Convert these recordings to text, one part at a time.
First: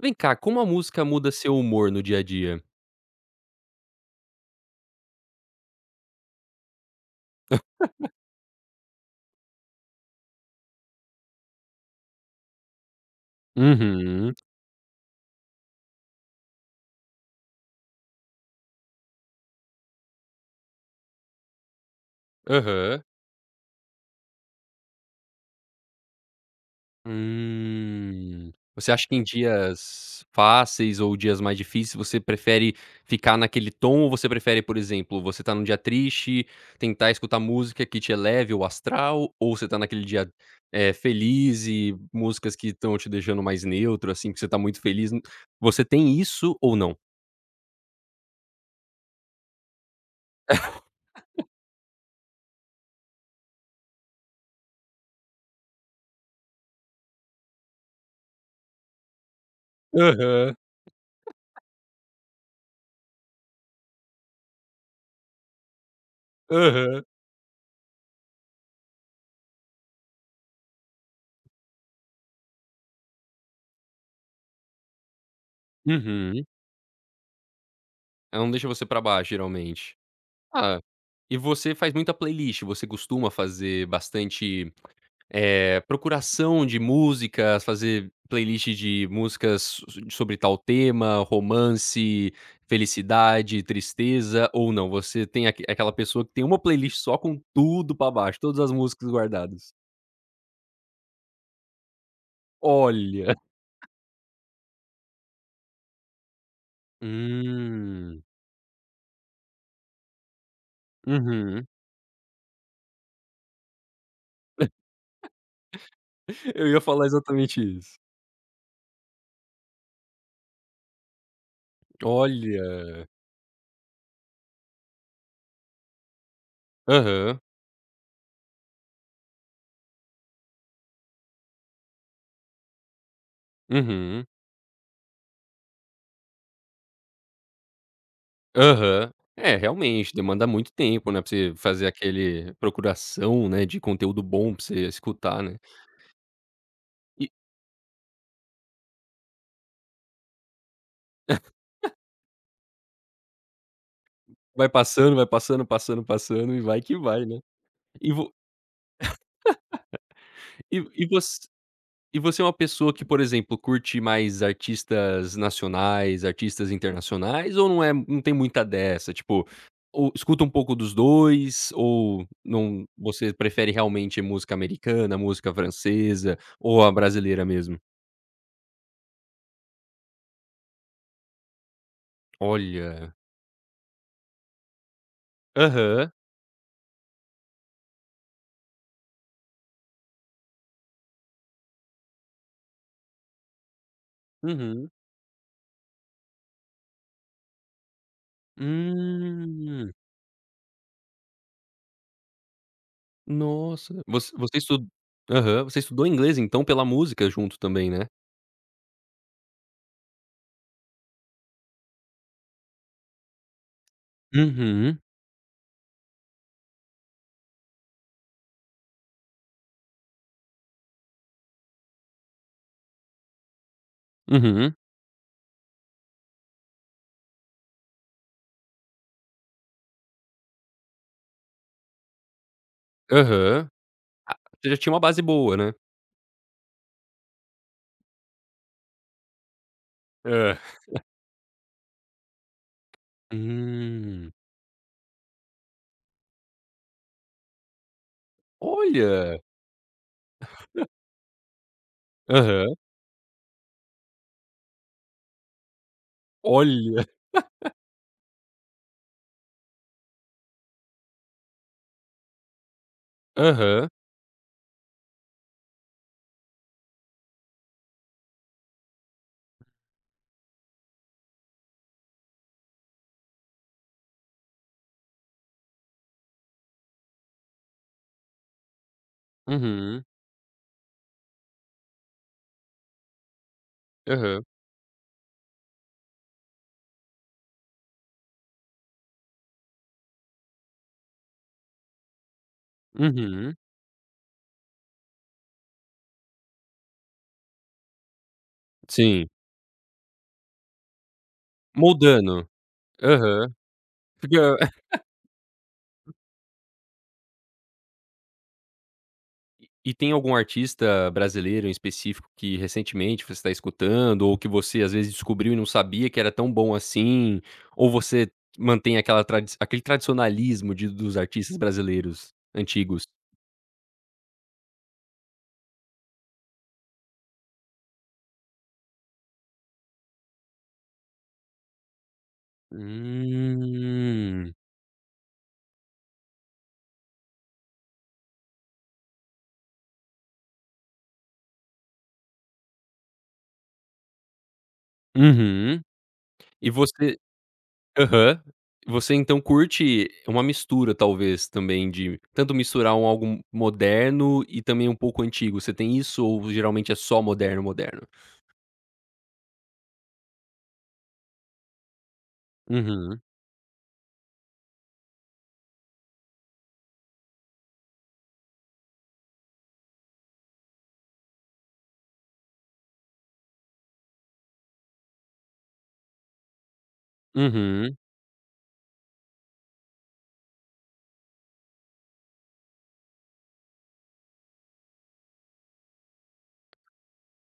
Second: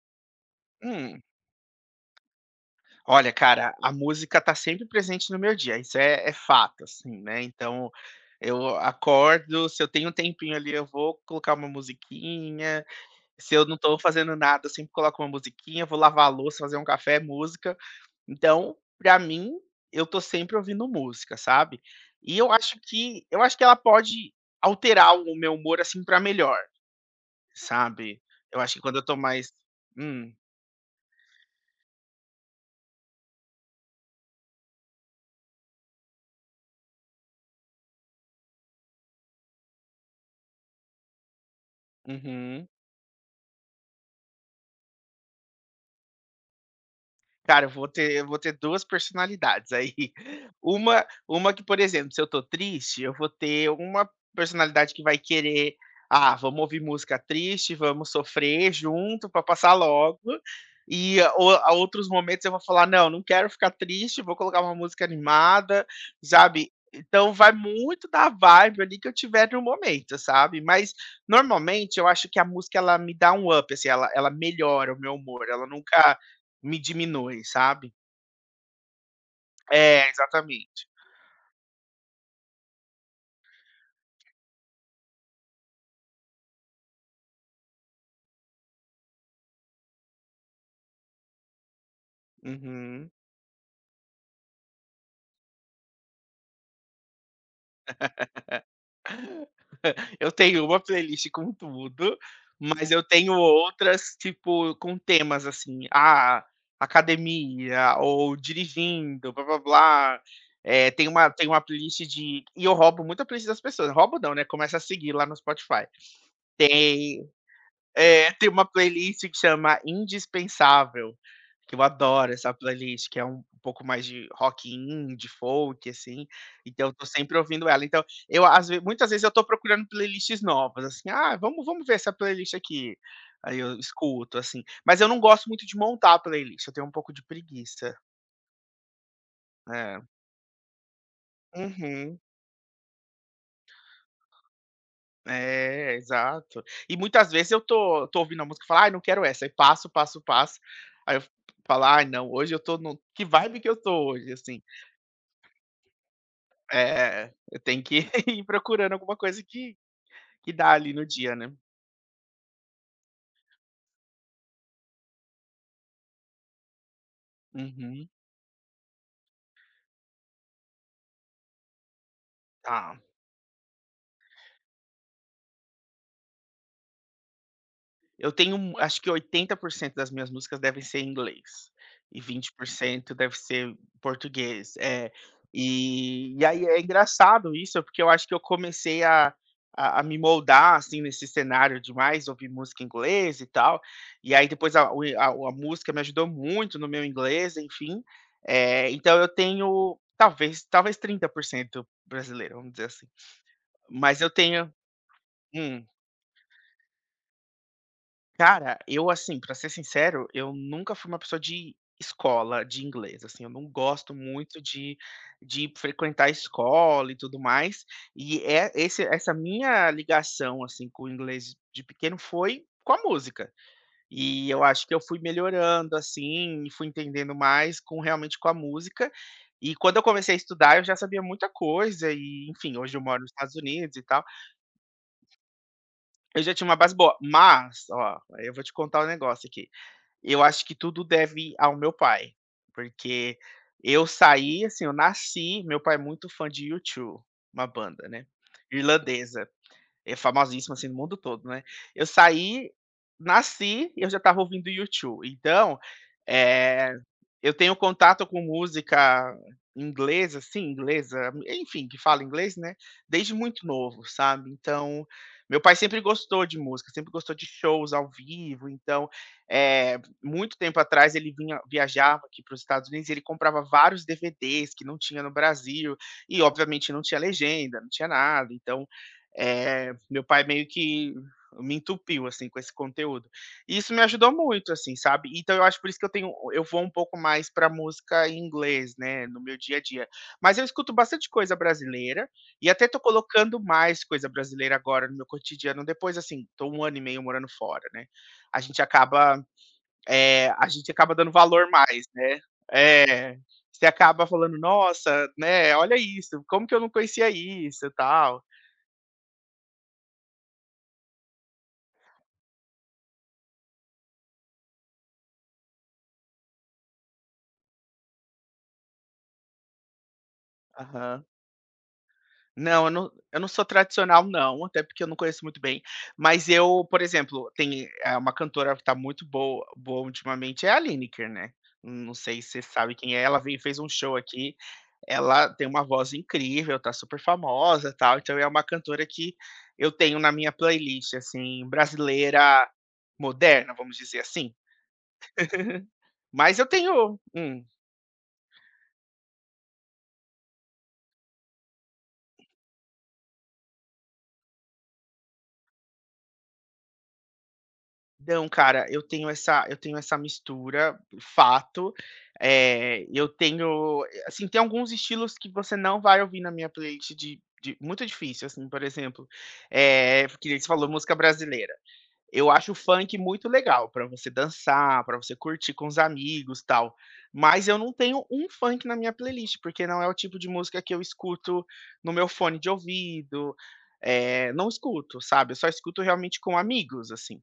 Vem cá, como a música Hum, muda seu humor no dia a dia? Olha, cara, a música tá sempre presente no meu dia, isso é fato, assim, né. Então eu acordo, se eu tenho um tempinho ali, eu vou colocar uma musiquinha, se eu não tô Uhum. fazendo nada, eu sempre coloco uma musiquinha, vou lavar a louça, fazer um café, música. Então, pra mim, eu tô sempre ouvindo música, sabe. E eu acho Aham. que eu acho que ela pode alterar o meu humor, assim, pra melhor, sabe. Hum. Eu acho que Você quando eu acha que tô em mais dias hum. fáceis ou dias mais difíceis você prefere ficar naquele tom ou você prefere, por exemplo, você tá num dia triste, tentar escutar música que te eleve o astral, ou você tá naquele dia, feliz e músicas Uhum. que estão te deixando mais neutro, assim, que você tá muito feliz, você tem isso ou não? Cara, eu vou ter 2 personalidades aí. Uma que, por exemplo, se eu tô triste, eu vou ter uma personalidade que vai querer: "Ah, vamos ouvir música triste, vamos sofrer junto pra passar logo". Aham, E a o a outros momentos eu vou falar: "Não, não quero ficar triste, vou colocar uma música animada", sabe. aham. Então vai muito da vibe ali que eu tiver no momento, sabe. Mas, normalmente, eu acho que a música ela me dá um up, assim, ela melhora o meu humor, ela nunca Uhum. me diminui, sabe? Ela não deixa você pra baixo, geralmente. É, Ah, exatamente. e você faz muita playlist, você costuma fazer bastante, procuração de músicas, fazer playlist de músicas sobre tal tema, romance, Uhum. felicidade, tristeza ou não? Você tem aquela pessoa que tem uma playlist só com tudo pra baixo, todas as músicas guardadas? Eu tenho uma playlist com tudo, mas eu tenho Olha! outras, tipo, com temas assim, ah, academia Hum. ou dirigindo, blá blá blá. É, tem uma Uhum. playlist de. E eu roubo muita playlist das pessoas. Roubo não, né? Começa a seguir lá no Spotify. Eu ia falar Tem exatamente isso. É, tem uma playlist que chama Indispensável, que eu adoro essa Olha! playlist, que é um pouco mais de rock indie, folk, assim, então eu tô sempre Aham. ouvindo ela. Então, eu às ve muitas vezes eu tô procurando playlists novas, assim: "Ah, vamos ver essa playlist aqui". Aí eu Uhum. escuto, assim. Mas eu não gosto muito de montar a playlist, eu tenho um pouco de preguiça. Aham. É, É. realmente, demanda muito tempo, né, pra você fazer Uhum. aquele procuração, né, de conteúdo bom pra você escutar, né. É, exato. E E muitas vezes eu tô ouvindo a música e falo: "Ai, não quero essa", aí passo, passo, passo, aí eu falo: "Ai não, hoje eu tô no que vibe que eu tô hoje", assim. Vai passando, passando, passando e vai que vai, É, né. eu tenho que E vo ir procurando alguma coisa que dá e ali no e dia, você né. e você é uma pessoa que, por exemplo, curte mais artistas nacionais, artistas internacionais ou não é Uhum. não tem muita dessa? Tipo, ou escuta um pouco dos 2 ou não Tá. você prefere realmente música americana, música francesa ou a brasileira mesmo? Eu tenho um, acho que 80% das minhas músicas devem ser em inglês, e Olha. 20% deve ser português, é. Aham. E aí é engraçado isso, porque eu acho que eu comecei a me moldar, assim, nesse cenário de mais ouvir música em inglês e tal, e aí depois Uhum. a o a a música me ajudou muito no meu inglês, enfim, eh, então eu Hum. tenho talvez 30% brasileiro, vamos dizer assim. Nossa, Mas eu você tenho estu aham. Você hum. estudou inglês, então, pela música junto também, né? Cara, eu assim, pra ser sincero, eu nunca fui uma pessoa de escola de inglês, assim, eu não gosto muito de Uhum, frequentar escola e tudo mais, e é esse essa minha ligação, assim, com o inglês de pequeno foi com a música. E eu uhum, acho que eu fui melhorando, assim, e fui entendendo mais com realmente com a música, e quando eu comecei a estudar eu já sabia muita coisa e, enfim, hoje eu moro nos Estados aham. Unidos e tal, Você já tinha uma base boa, né? eu já tinha uma base boa, mas, ó, eu vou te contar um negócio aqui. Eu Hã. acho que tudo deve ao meu pai, porque eu Hum. saí, assim, eu nasci, meu pai é muito fã de U2, uma banda, né, Olha! irlandesa. É famosíssima, assim, no mundo todo, né. Eu saí, Aham. nasci e eu já estava ouvindo YouTube. Então, eh, Olha! eu tenho contato com música inglesa, assim, inglesa, enfim, que fala inglês, né, desde muito Aham. novo, sabe. Então, meu pai sempre gostou de música, sempre gostou de shows ao vivo, então, eh, muito tempo atrás ele vinha viajava aqui para os Estados Unidos e ele comprava vários DVDs que não tinha no Brasil e obviamente não tinha legenda, não tinha nada, então eh, Uhum, meu pai meio que me entupiu, assim, com esse conteúdo. E isso me ajudou aham, muito, assim, sabe. Então eu acho por isso que eu tenho eu vou um pouco mais para música em inglês, né, no meu dia a dia. Mas eu escuto bastante coisa brasileira, e até tô uhum. colocando mais coisa brasileira agora no meu cotidiano, depois, assim, tô um ano e meio morando fora, né. A gente Sim. acaba, eh, a gente acaba dando valor mais, né. Moldando. É. Aham. Você acaba Fica falando: "Nossa, né, olha isso, como que eu não conhecia isso", e tal. E tem algum artista brasileiro em específico que recentemente você está escutando, ou que você às vezes descobriu e não sabia que era tão bom assim, ou você mantém aquela tradi aquele tradicionalismo de dos Aham. artistas brasileiros Não, eu antigos? não eu não sou tradicional não, até porque eu não conheço muito bem, mas eu, por exemplo, tem, eh, uma cantora que tá muito boa ultimamente é a Lineker, né. Não sei se você sabe quem é, ela veio e fez um show Hum. aqui, ela tem uma voz incrível, tá super famosa, tal, então é uma cantora que eu tenho na minha playlist, assim, brasileira moderna, vamos dizer assim. Uhum. Mas eu E você tenho. Aham. Você então curte uma mistura talvez também de tanto misturar um algo moderno e também um pouco antigo, você tem isso ou geralmente é só moderno, moderno? Não, cara, eu tenho essa mistura, fato. Eh, Uhum. eu tenho eh, assim, tem alguns estilos que você não vai ouvir na minha playlist de muito difícil, assim, por exemplo, eh, que nem você falou, música brasileira. Eu acho o funk muito legal pra você dançar, pra você curtir com os amigos, tal, mas eu não Uhum. tenho um funk na minha playlist, porque não é o tipo de música que eu escuto no meu fone de ouvido, eh, não escuto, sabe, eu só escuto realmente com amigos, assim.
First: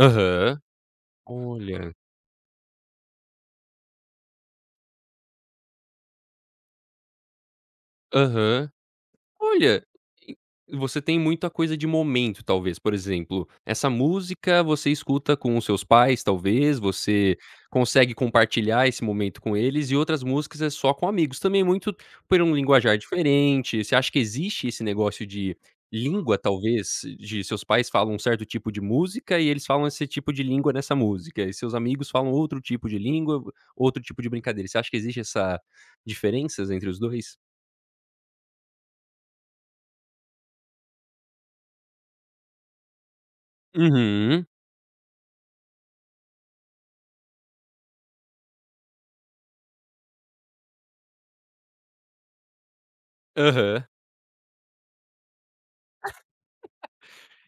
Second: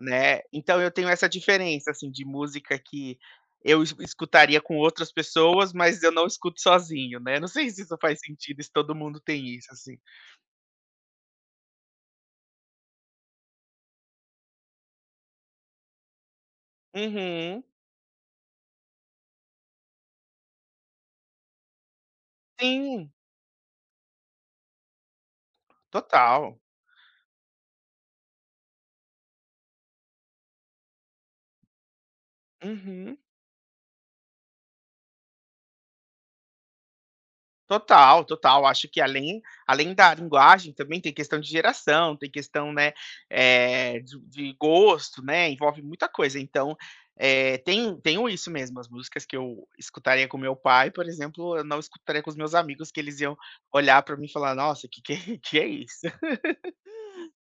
Né, então eu tenho essa diferença, Olha. assim, de música que eu es escutaria com outras pessoas, mas eu não escuto sozinho, né. Não sei se isso faz sentido, se Aham. todo mundo tem isso, Olha, assim. e você tem muita coisa de momento, talvez. Por exemplo, essa música você escuta com os seus pais, talvez, você Uhum. consegue compartilhar esse momento com eles, e outras músicas é só com amigos, também é muito por um linguajar Sim, diferente. Você acha que existe esse negócio de língua, total. talvez, de seus pais falam um certo tipo de música e eles falam esse tipo de língua nessa música, e seus amigos falam outro tipo de Uhum. língua, outro tipo de brincadeira. Você acha que existe essa diferenças entre os 2? Total, total. Acho que além, além da linguagem também tem questão de geração, tem questão, né, eh, Uhum. de gosto, né, envolve muita coisa. Então, eh, tem, tenho isso mesmo. As músicas que eu escutaria com meu pai, por exemplo, eu não escutaria com os meus amigos, que eles iam Aham. olhar para mim e falar: "Nossa, que que é isso?".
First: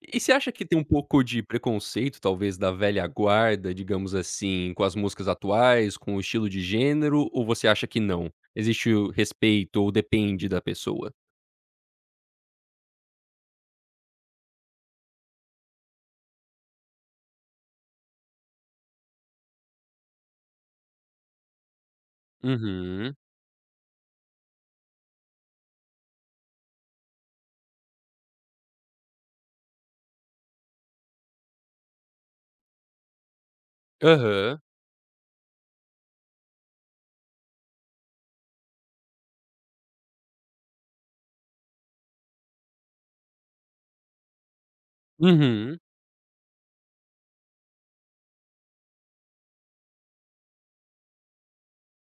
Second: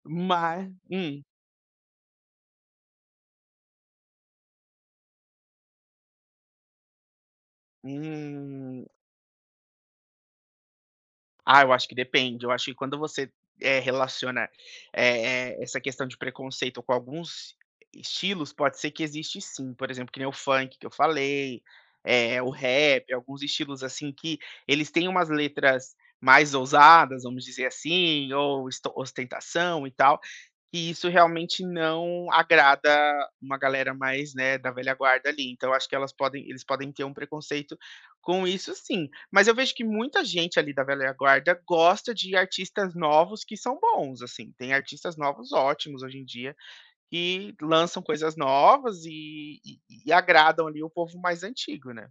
E você acha que Mas tem um hum. pouco de preconceito, talvez, da velha guarda, digamos assim, com as músicas atuais, com o estilo de gênero, ou você acha que não? Hum. Existe o respeito ou depende da pessoa? Ah, eu acho que depende. Eu acho que quando você, eh, relaciona, eh, essa questão de preconceito com alguns estilos, pode ser que existe sim. Por exemplo, que nem o funk que eu falei, eh, o rap, Uhum. alguns estilos, assim, que eles têm umas letras mais ousadas, vamos dizer assim, ou esto ostentação e tal, e isso realmente não agrada uma galera mais, né, Aham. da velha guarda ali. Então, eu acho que elas podem eles podem ter um preconceito com isso sim. Mas eu vejo que muita gente ali da velha guarda gosta de artistas novos que são bons, assim. Tem artistas novos Uhum. ótimos hoje em dia que lançam coisas novas e agradam ali o povo mais antigo, né.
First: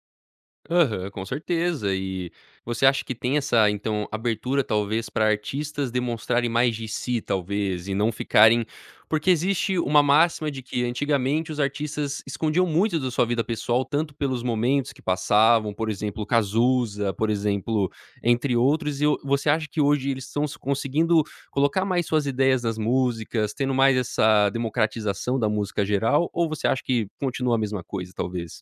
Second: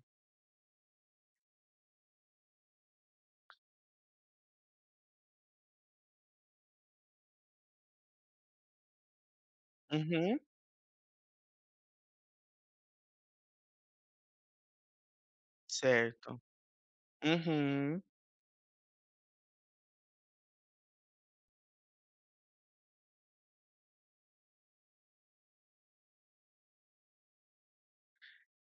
Aham, com certeza. E você acha que tem essa, então, abertura talvez para artistas demonstrarem mais de si, talvez, e não ficarem porque existe uma Uhum, máxima de que antigamente os artistas escondiam muito da sua vida pessoal, tanto pelos momentos que passavam, por exemplo, certo. Cazuza, por exemplo, Uhum. entre outros, você acha que hoje eles estão se conseguindo colocar mais suas ideias nas músicas, tendo mais essa democratização da música geral, ou você acha que continua a mesma coisa, talvez?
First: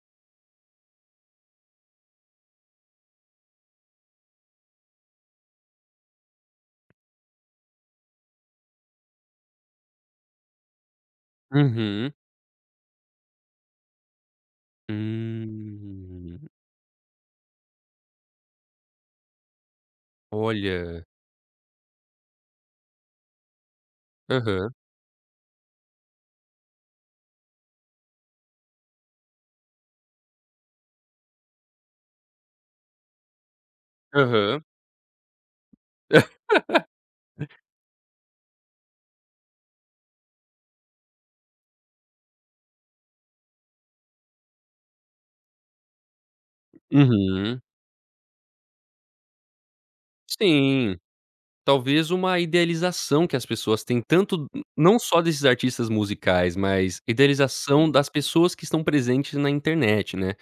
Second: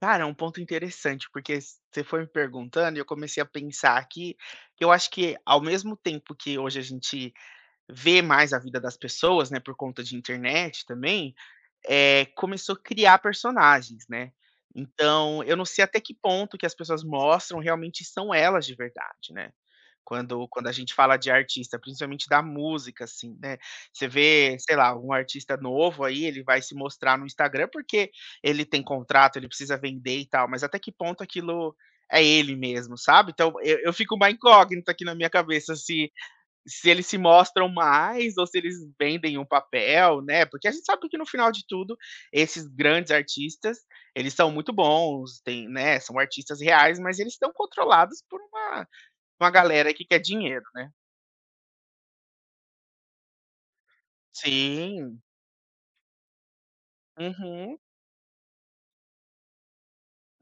Cara, é um ponto interessante, porque você foi me perguntando e eu comecei a pensar aqui, que eu acho que ao mesmo tempo que hoje a gente vê mais a vida das pessoas, né, por conta de internet também. Uhum. Eh, começou a criar personagens, né. Então, eu não sei até que Hum, ponto que as pessoas mostram realmente são elas de verdade, né. Quando a gente olha. fala de artista, principalmente da música, assim, né. Você vê, Aham, sei lá, um artista novo aí, ele vai se mostrar no Instagram, porque ele tem contrato, ele precisa vender e tal, mas até que ponto aquilo é ele mesmo, sabe. Então eu fico uma aham. incógnita aqui na minha cabeça se eles se mostram mais ou se eles vendem um papel, né? Porque a gente sabe que no final de tudo, esses grandes artistas, eles são muito bons, tem, né, são artistas reais, mas eles estão Uhum. controlados por uma galera que quer dinheiro, né? Sim, talvez uma idealização que as pessoas têm tanto não Sim, só desses artistas musicais, mas uhum, idealização das pessoas que estão presentes na internet, né.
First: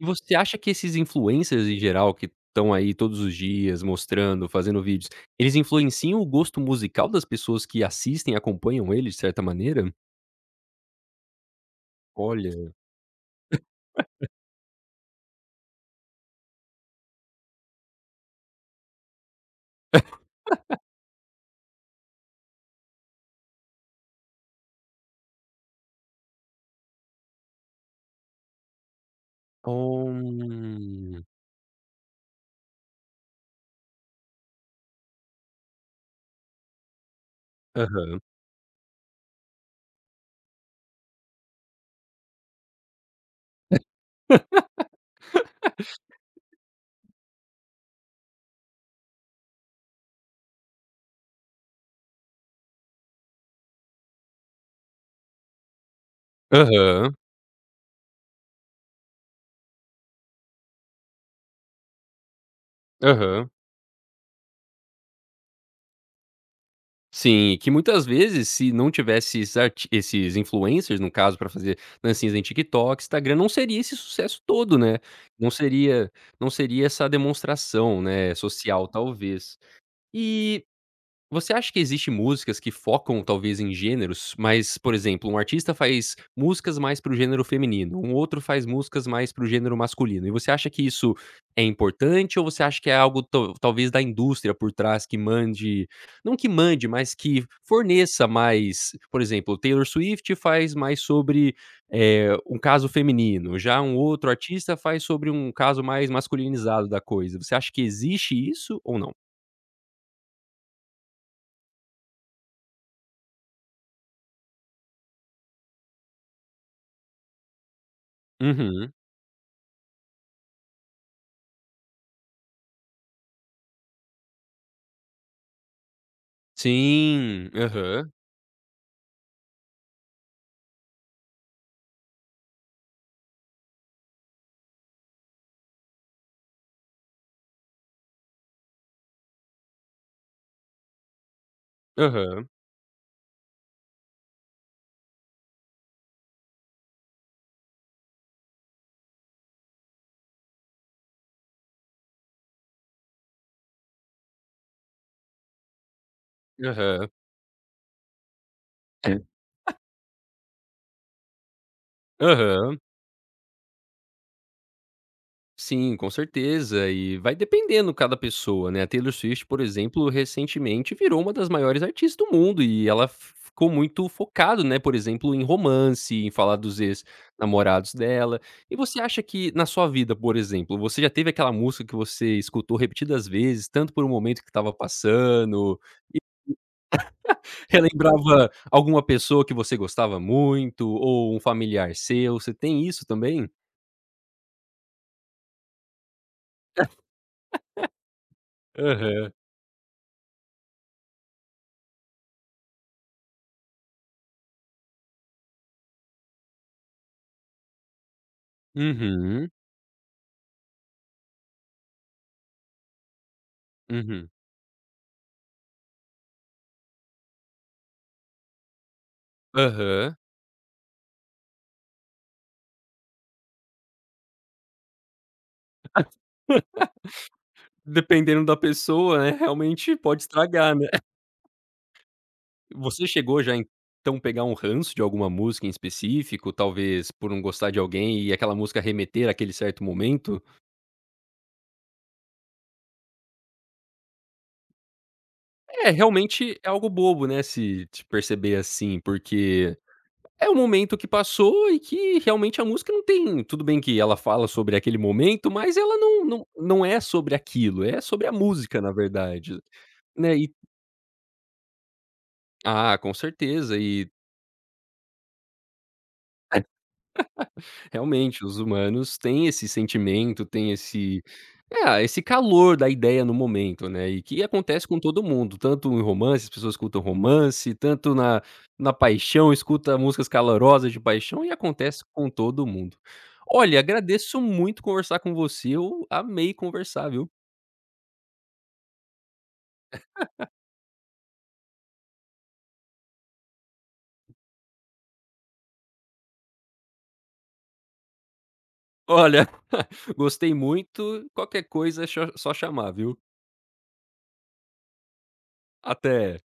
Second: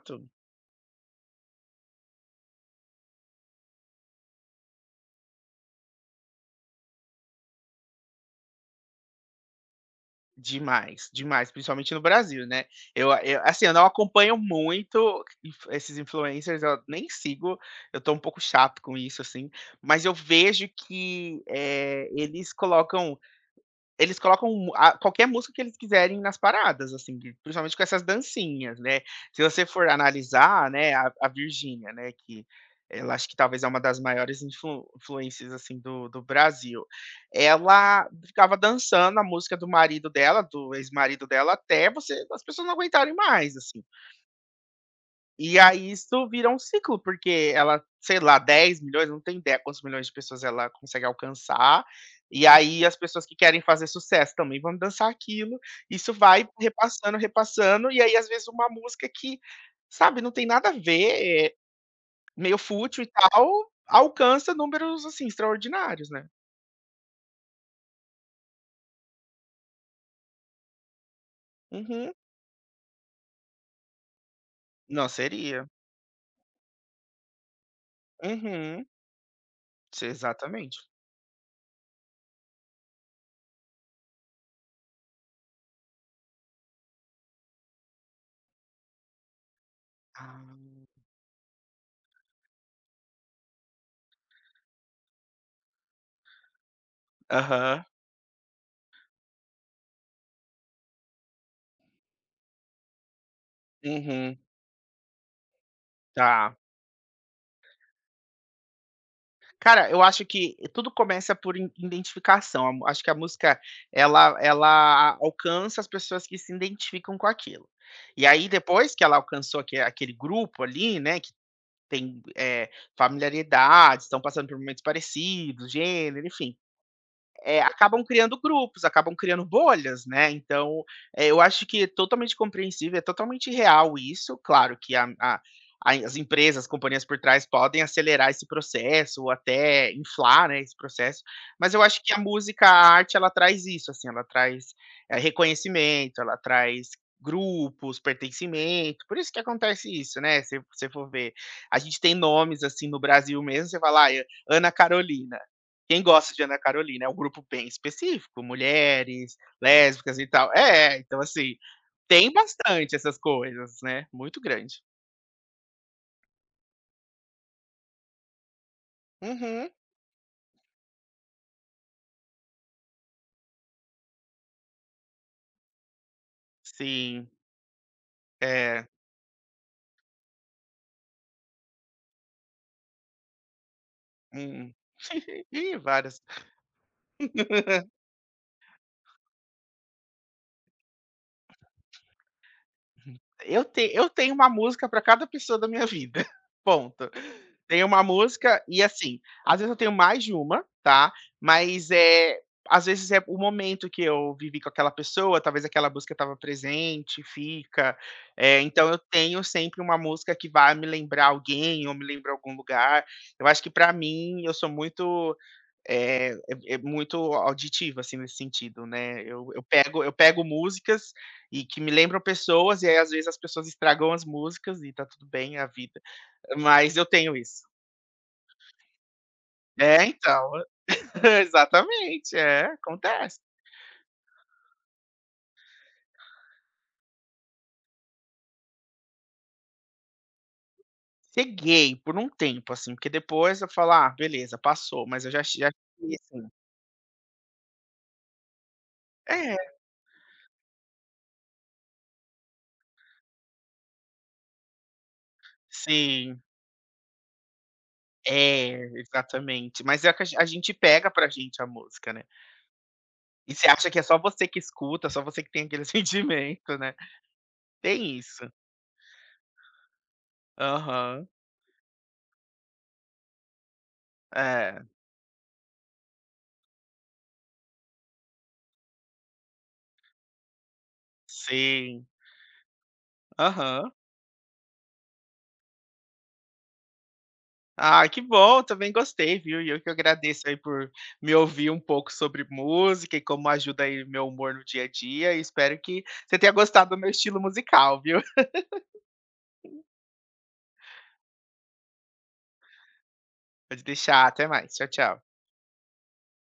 E você acha que esses influencers em geral que estão aí todos os dias mostrando, fazendo vídeos, eles influenciam o gosto musical das pessoas que assistem, acompanham ele de certa maneira? Demais, demais, principalmente no Brasil, né? Olha. Assim, eu não acompanho muito esses influencers, eu nem sigo, eu tô um pouco chato com isso, assim, mas eu vejo que eh, eles colocam mu a qualquer música que eles quiserem nas paradas, assim, de- principalmente com essas dancinhas, né. Se você for analisar, né, a Hum. a Virgínia, né, que ela acho que talvez é uma das maiores influências, assim, do Brasil. Ela Aham, ficava dançando a música do marido dela, do ex-marido dela, até você as pessoas não aguentarem mais, assim. E aí isso vira um ciclo, porque ela, sei lá, 10 milhões não tem ideia quantos milhões de pessoas ela consegue alcançar, e aí as pessoas que querem fazer sucesso também vão dançar aquilo, isso vai aham, repassando, repassando, e aí às vezes uma música que, sabe, não tem nada a ver, eh, meio fútil e tal, aham. alcança números, assim, extraordinários, né. Sim, que muitas vezes se não tivesse esses influencers, no caso, para fazer Uhum. dancinhas em TikTok, Instagram, não seria esse sucesso todo, né. Não, Não seria. seria não seria essa demonstração, né, Uhum. social, talvez. Se E Exatamente. você acha que existe músicas que focam talvez em gêneros, mas, por exemplo, um artista faz músicas mais para o gênero feminino, um outro faz músicas mais para o gênero masculino, e você acha que Ah. isso é importante ou você acha que é algo talvez da indústria por trás que mande não que mande, mas que Aham. forneça mais por exemplo, Taylor Swift faz mais sobre, um caso feminino, já um outro Uhum. artista faz sobre um caso mais Tá. masculinizado da coisa. Você acha que existe isso ou não? Cara, eu acho que tudo começa por in identificação. A mu Acho que a música ela alcança as pessoas que se identificam com aquilo. E aí Uhum. depois que ela alcançou aquele grupo ali, né, que tem, eh, familiaridade, estão passando por momentos parecidos, gênero, enfim, Sim. é, acabam Aham. criando grupos, acabam criando bolhas, né? Então, é, eu acho que é totalmente compreensível, é totalmente real isso. Claro que as empresas, as companhias por trás podem acelerar esse processo ou até inflar, né, esse processo. Mas eu acho que a Aham. música, a arte, ela traz isso, assim, ela traz é, reconhecimento, ela traz grupos, pertencimento, por isso que acontece isso, né? Se você for ver, a gente tem nomes assim no Brasil mesmo, você fala, ah, Ana Carolina. Quem gosta de Ana Carolina é Aham. um grupo bem específico, mulheres, lésbicas e tal. É, então assim, tem Aham. bastante essas coisas, né? Muito grande. Sim, com certeza. E vai dependendo cada pessoa, né. A Taylor Swift, por Uhum. exemplo, recentemente virou uma das maiores artistas do mundo e ela f ficou muito focado, né, por exemplo, em romance, em falar dos Sim, ex-namorados dela. E é. você acha que na sua vida, por exemplo, você já teve aquela música que você escutou repetidas vezes, tanto por um momento que estava Hum, e passando. várias. Relembrava alguma pessoa que você gostava muito ou um familiar seu, você tem isso também? Eu tenho uma música para cada pessoa da minha vida, ponto. Tenho uma música e, assim, Aham. às vezes eu tenho mais de uma, tá, mas, é, às vezes é o momento que eu vivi com aquela pessoa, talvez aquela música estava presente, fica, eh, então eu tenho Uhum, sempre uma música que vai me lembrar alguém ou me lembrar algum lugar. Eu acho que para uhum. mim, eu sou muito é muito auditiva, assim, nesse sentido, né. Eu eu pego eu Aham. pego músicas e que me lembram pessoas, e aí às vezes as pessoas estragam as músicas e tá tudo bem, é a vida. Mas eu tenho isso. Dependendo da pessoa, né, realmente É, pode então. estragar, né. Exatamente, é, Você acontece. chegou já então pegar um ranço de alguma música em específico, talvez por não gostar de alguém e aquela música remeter àquele certo momento? Ceguei por um tempo, assim, porque depois eu falo: "Ah, beleza, passou", mas eu já É, fiquei assim. realmente é algo bobo, né, se se perceber assim, É, porque é um momento que passou e que realmente a música não tem tudo bem que ela fala sobre aquele momento, mas ela não sim. não não é sobre aquilo, é sobre a música, É, na verdade, exatamente. Mas é que a né, gen a e gente pega pra gente a música, né. ah, com E você certeza acha que é e. só você que escuta, só você que tem aquele sentimento, né. Tem Realmente, isso. os humanos têm esse sentimento, têm esse Aham. ah, esse calor da ideia no momento, né, e que É. acontece com todo mundo, tanto em romance, as pessoas escutam romance, tanto na paixão, escuta músicas calorosas de paixão e acontece Sim. com todo mundo. Olha, Aham. agradeço muito conversar com você, eu amei conversar, viu. Ah, que bom, também gostei, viu. E eu que agradeço aí por me ouvir um pouco sobre música e como ajuda aí meu humor no dia a dia e espero que você tenha gostado do meu estilo musical, viu. Olha, gostei muito, qualquer coisa é só chamar, viu. Pode deixar, até mais. Tchau, tchau. Até.